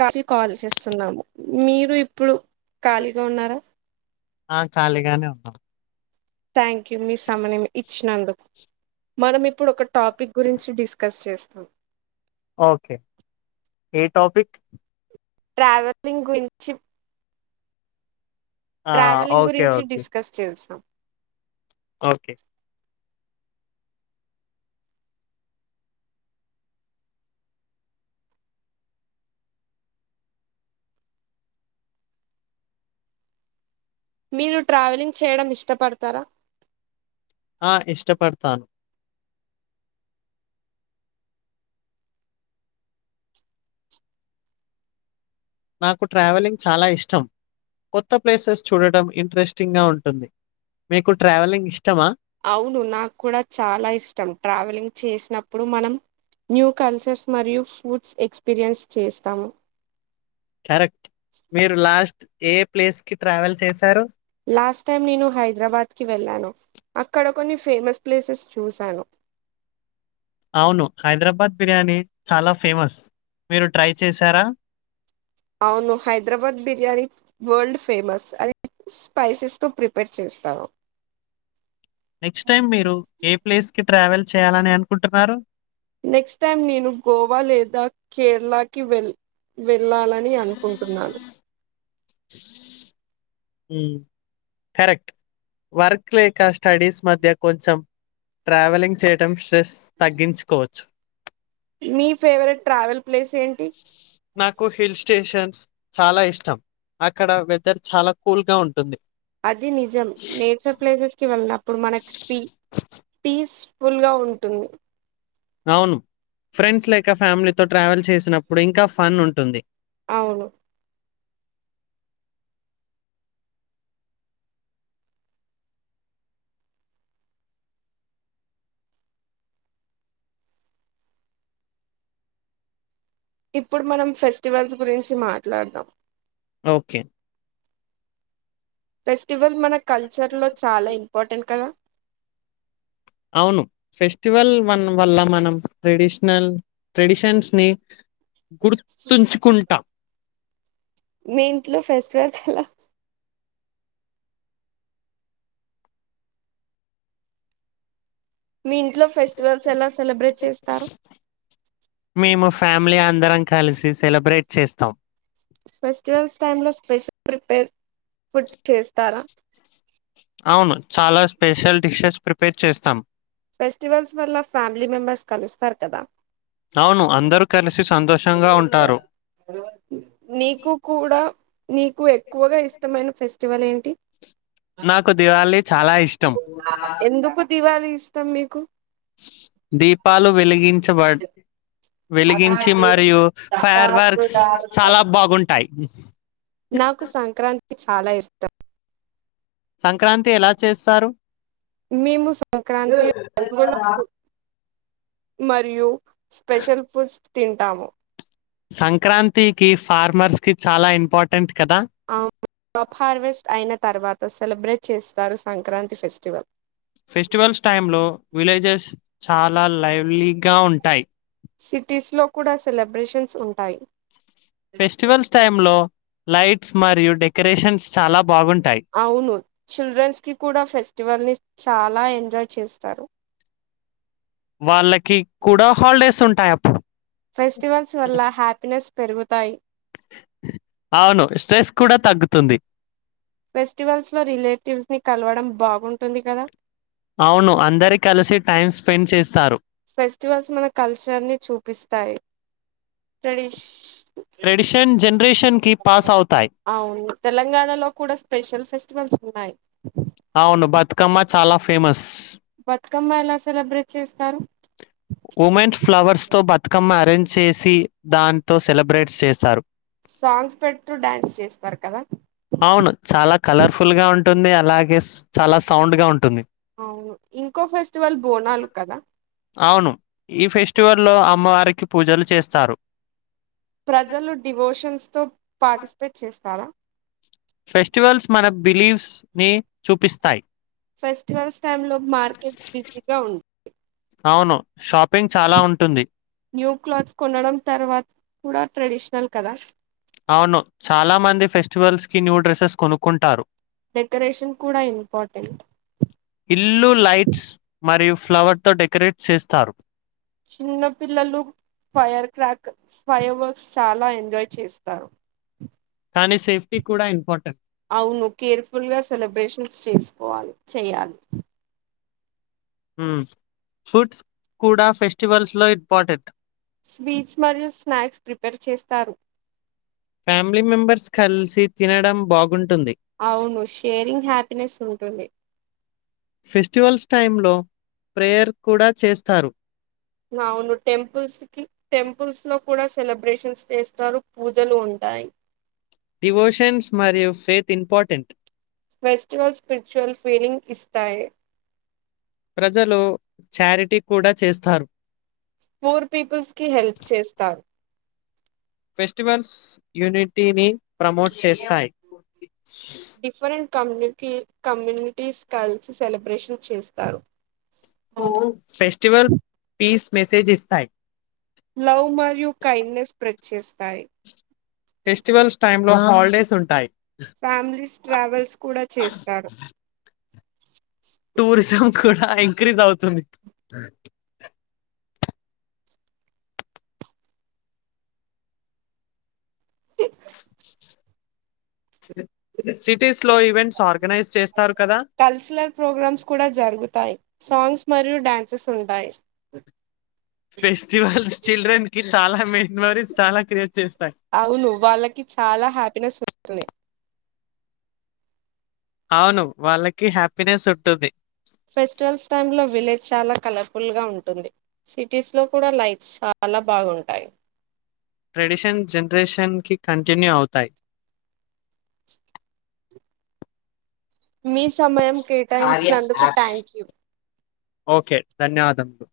కాకి కాల్ చేస్తున్నాము మీరు ఇప్పుడు ఖాళీగా ఉన్నారా ఆ ఖాళీగానే ఉన్నాం థ్యాంక్ యూ మీ సమయం ఇచ్చినందుకు మనం ఇప్పుడు ఒక టాపిక్ గురించి డిస్కస్ చేస్తాం ఓకే ఏ టాపిక్ ట్రావెలింగ్ గురించి ఆ! Travelling okay. గురించి ఓకే. డిస్కస్ చేస్తాం ఓకే మీరు ట్రావెలింగ్ చేయడం ఇష్టపడతారా ఆ ఇష్టపడతాను నాకు ట్రావెలింగ్ చాలా ఇష్టం కొత్త ప్లేసెస్ చూడటం ఇంట్రెస్టింగ్గా ఉంటుంది మీకు ట్రావెలింగ్ ఇష్టమా అవును నాకు కూడా చాలా ఇష్టం ట్రావెలింగ్ చేసినప్పుడు మనం న్యూ కల్చర్స్ మరియు ఫుడ్స్ ఎక్స్పీరియన్స్ చేస్తాము కరెక్ట్ మీరు లాస్ట్ ఏ ప్లేస్ కి ట్రావెల్ చేశారు లాస్ట్ టైం నేను హైదరాబాద్ కి వెళ్ళాను అక్కడ కొన్ని ఫేమస్ ప్లేసెస్ చూశాను అవును హైదరాబాద్ బిర్యానీ చాలా ఫేమస్ మీరు ట్రై చేశారా అవును హైదరాబాద్ బిర్యానీ వరల్డ్ ఫేమస్ అని స్పైసెస్తో ప్రిపేర్ చేస్తారు నెక్స్ట్ టైమ్ మీరు ఏ ప్లేస్ కి ట్రావెల్ చేయాలని అనుకుంటున్నారు నెక్స్ట్ టైం నేను గోవా లేదా కేరళకి వెళ్ళ వెళ్ళాలని అనుకుంటున్నాను ఉమ్ కరెక్ట్ వర్క్ లేక స్టడీస్ మధ్య కొంచెం ట్రావెలింగ్ చేయడం స్ట్రెస్ తగ్గించుకోవచ్చు మీ ఫేవరెట్ ట్రావెల్ ప్లేస్ ఏంటి నాకు హిల్ స్టేషన్స్ చాలా ఇష్టం అక్కడ వెదర్ చాలా కూల్ గా ఉంటుంది అది నిజం నేచర్ ప్లేసెస్కి వెళ్ళినప్పుడు మనకు స్పీ పీస్ ఫుల్గా ఉంటుంది అవును ఫ్రెండ్స్ లేక ఫ్యామిలీతో ట్రావెల్ చేసినప్పుడు ఇంకా ఫన్ ఉంటుంది అవును ఇప్పుడు మనం ఫెస్టివల్స్ గురించి మాట్లాడదాం ఓకే ప్రస్ ఫెస్టివల్ మన కల్చర్ లో చాలా ఇంపార్టెంట్ కదా అవును ఫెస్టివల్ వన్ వల్ల మనం ట్రెడిషనల్ ట్రెడిషన్స్ ని గుర్తుంచుకుంటాం మీ ఇంట్లో ఫెస్టివల్స్ ఎలా మీ ఇంట్లో ఫెస్టివల్స్ ఎలా సెలబ్రేట్ చేస్తారు మేము ఫ్యామిలీ అందరం కలిసి సెలబ్రేట్ చేస్తాం ఫెస్టివల్స్ టైం లో స్పెషల్ ప్రిపేర్ ఫుడ్ చేస్తారా అవును చాలా స్పెషల్ డిషెస్ ప్రిపేర్ చేస్తాం ఫెస్టివల్స్ వల్ల ఫ్యామిలీ మెంబర్స్ కలుస్తా తార్కద అవును అందరూ కలిసి సంతోషంగా ఉంటారు నీకు కూడా నీకు ఎక్కువగా ఇష్టమైన ఫెస్టివల్ ఏంటి నాకు దివాళి చాలా ఇష్టం ఎందుకు దివాళి ఇష్టం మీకు దీపాలు వెలిగిం చబడ్ వెలిగించి మరియు ఫైర్ వర్క్స్ చాలా బాగుంటాయి నాకు సంక్రాంతి చాలా ఇష్టం సంక్రాంతి ఎలా చేస్తారు మేము సంక్రాంతి రంగుల పూలు మరియు స్పెషల్ ఫుడ్స్ తింటాము సంక్రాంతికిఫ ఫార్మర్స్ కి చాలా ఇంపార్టెంట్ కదా వు క్రాప్ హార్వెస్ట్ అయిన తర్వాత సెలబ్రేట్ చేస్తారు సంక్రాంతి ఫెస్టివల్ ఫెస్టివల్స్ టైమ్ లో విలేజెస్ చాలా లైవ్లీగా ఉంటాయి సిటీస్ లో కూడా సెలబ్రేషన్స్ ఉంటాయి ఫెస్టివల్స్ టైమ్ లో లైట్స్ మరియు డెక రేషన్స్ చాలా బాగుంట్ అవును చిల్డ్రన్స్ కి కూడా ఫెస్టివల్ ని చాలా ఎంట ఎంజాయ్ చేస్తారు వాళ్ళక్ కి కూడా హాలిడేస్ ఉంటాయ్ అప్పుడు ఫెస్టివల్స్ వల్ల హ్యాపీనెస్ పెరుగుతాయి అవును స్ట్రెస్ కూడా తగ్గుతు తుంది ఫెస్టివల్స్ లో రిలేటివ్స్ ని కలవడం బాగుంటుంది కదా అవును అందరి కలిసి టైం స్పెండ్ చేస్తారు ఫెస్టివల్స్ మన కల్చర్ ని చూపిస్తాయి ట్రెడిష్ ట్రెడిషన్ జనరేషన్ కి పాస్ అవుతాయి అవును తెలంగాణలో కూడా స్పెషల్ ఫెస్టివల్స్ నయి అవును బతుకమ్మ చాలా ఫేమస్ బతుకమ్మ ఎలా సెలబ్రేట్ చేస్తారు ఉమెన్స్ ఫ్లవర్స్తో బతుకమ్మ అరేంజ్ చేసి దాంతో సెలబ్రేట్ చేశారు సాంగ్స్ పెడుతూ డ్యాన్స్ చేస్తారు కదా కలర్ఫుల్ గా ఉంటుంది అలాగే చాలా సౌండ్ గా ఉంటుంది అవును ఇంకో ఫెస్టివల్ బోనాలు కదా అవును. ఈ ఫెస్టివల్ లో అమ్మవారికి పూజలు చేస్తారు ప్రజలు డివోషన్స్ తో పార్టిసిపేట్ చేస్తారా ఫెస్టివల్స్ మన బిలీఫ్స్ ని చూపిస్తాయి ఫెస్టివల్స్ టైంలో మార్కెట్ బిజీగా ఉంట అవును. షాపింగ్ చాలా ఉంటుంది. న్యూ క్లాత్స్ కొనడం తర్వాత కూడా ట్రెడిషనల్ కదా అవును చాలా మంది ఫెస్టివల్స్ కి న్యూ డ్రెస్సెస్ కొనుక్కుంటారు డెకరేషన్ కూడా ఇంపార్టెంట్ ఇల్లు లైట్స్ మరియు ఫ్లవర్ తో డెకరేట్ చేస్తారు చిన్న పిల్లలు ఫైర్ క్రాక్ ఫైర్ వర్క్స్ చాలా ఎంజాయ్ చేస్తారు కానీ సేఫ్టీ కూడా ఇంపార్టెంట్. అవును కేర్ఫుల్ గా సెలబ్రేషన్స్ చేసి పోవాలి చెయ్యాలి ఉమ్ ఫ్రూట్స్ కూడా ఫెస్టివల్స్ లో ఇంపార్టెంట్ స్వీట్స్ మరియు స్నాక్స్ ప్రిపేర్ చేస్తారు ఫ్యామిలీ మెంబర్స్ కలిసి తినడం బాగున్ అవును షేరింగ్ హ్యాపీనెస్ ఉంటుంది టైం లో ప్రేయర్ కూడ చేస్తారు అవును టెంపుల్స్కి టెం పుల్స్ లో కూడ సెలబ్రేషన్స్ చేస్తారు పూజలు ఉంటాయి డివోషన్స్ మరియు faith important festivals spiritual feeling ఇస్తాయి ప్రజలు చారిటీ కూడ చేస్తారు పూర్ పీపుల్స్ కి హెల్ప్ చేస్తారు ఫెస్టివల్స్ యూనిటీని ప్రమోట్స్ చేస్తాయి ష్ డిఫరెంట్ కమ్మునుకి కమ్యూనిటీస్ కలిసి సెలబ్రేషన్ చేస్తారు ఫెస్టివల్ పీస్ మెసేజ్ ఇస్తాయి లవ్ మరియు కైండ్ నెస్ స్ప్రెడ్ చేస్తాయి ప్లేస్ ఉంటాయి ఫ్యామిలీస్ ట్రావెల్స్ కూడా చేస్తారు టూరిజం కూడ ఇంక్రీజ్ అవుతుంది టిక్ హ్ ది సిటీస్ లో ఈవెంట్స్ ఆర్ కల్చరల్ ప్రోగ్రామ్స్ కూడా జరుగుతాయి సాంగ్స్ మరియు డాన్సెస్ ఉంటాయి ఫెస్టివల్స్ చిల్డ్రన్ కి చాల మెమరిస్ చాలా గ్రేట్ అవును వాళ్ళకి చాలా హ్యాపీ నెస్ క్ లే అవును వాళ్ళకి హ్యాపీ నెస్ ఉంటుంది ఫెస్టివల్స్ టైమ్ లో విలేజ్ చాలా కలర్ఫుల్ గా ఉంటుంది. సిటీస్స్ లో కూడ లైట్స్ చాలా బాగుంటాయి. ట్రెడిషన్ జనరేషన్ కి కంటిన్యూ అవుతాయి మీ సమయం కేటాయించినందుకు టాక్యూ ఓకే ధన్యవాదములు